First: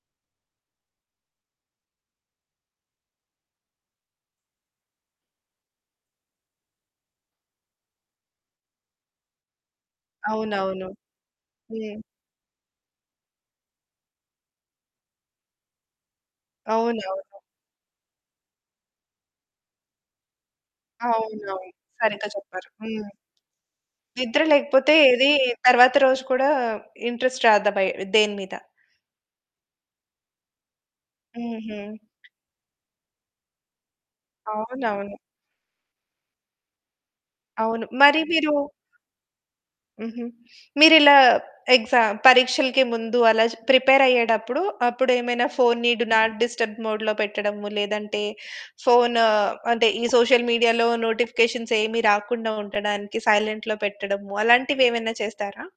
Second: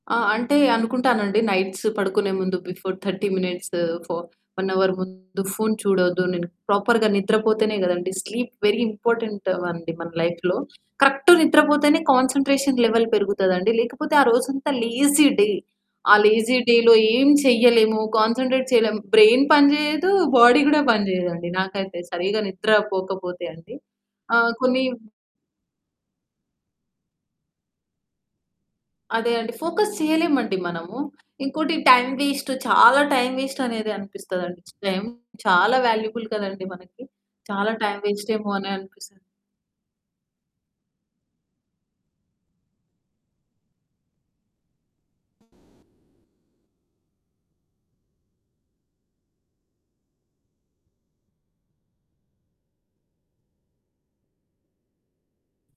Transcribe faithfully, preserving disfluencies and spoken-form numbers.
ఆ! అంటే అనుకుంటానండి. నైట్స్ పడుకునే ముందు before thirty minutes, for one hour ముందు ఫోను చూడద్దు నేను, ప్రాపర్‌గా నిద్రపోతేనే కదండీ! స్లీప్ వెరీ ఇంపార్టెంట్ అండి మన లైఫ్‌లో. అవునవును. కరెక్ట్ హ్మ్. నిద్రపోతేనే కాన్సంట్రేషన్ లెవెల్ పెరుగుతదండి. లేకపోతే ఆ రోజంతా లేజీ డే. ఆ లేజీ డేలో ఏం అవునవును. చేయలేము. కాన్సంట్రేట్ చేయలేము. బ్రైన్ పని చేయదు. బాడీ కూడా పని చేయదండి. అవునవును. నాకైతే సరిగ్గా సరిగ్గా చెప్పారు. నిద్ర హ్మ్. పోకపోతే అండి. నిద్ర ఆహ్, కొన్ని లేకపోతే ఏది తరువాత రోజు కూడా ఇంట్రెస్ట్ రాదు దబయ్ దేని మీద. అదే అండి. ఫోకస్ చేయలేమండి మనము. ఇంకోటి హుహు. టైమ్ వేస్టు చాలా టైమ్ వేస్టు అనేది అనిపిస్తదండి. టైమ్ అవునవును. చాలా వాల్యుబుల్ కదండీ మనకి. చాలా అవును. టైమ్ మరి వేస్ట్ ఏమో మీరు అననిపిస్తది. హుహు. మీరిలా ఎక్సామ్ పరీక్షలకి ముందు అలా ప్రిపేరయ్యేటప్పుడు. అప్పుడు ఏమైనా ఫోనుని డు నాట్ డిస్టర్బ్ మోడ్‌లో పెట్టడము. లేదంటే, ఫోను అంటే, ఈ సోషల్ మీడియాలో నోటిఫికేషన్స్ ఏమి రాకుండా ఉండడానికి సైలెంట్‌లో పెట్టడము. అలాంటివేవన్న చేస్తారా?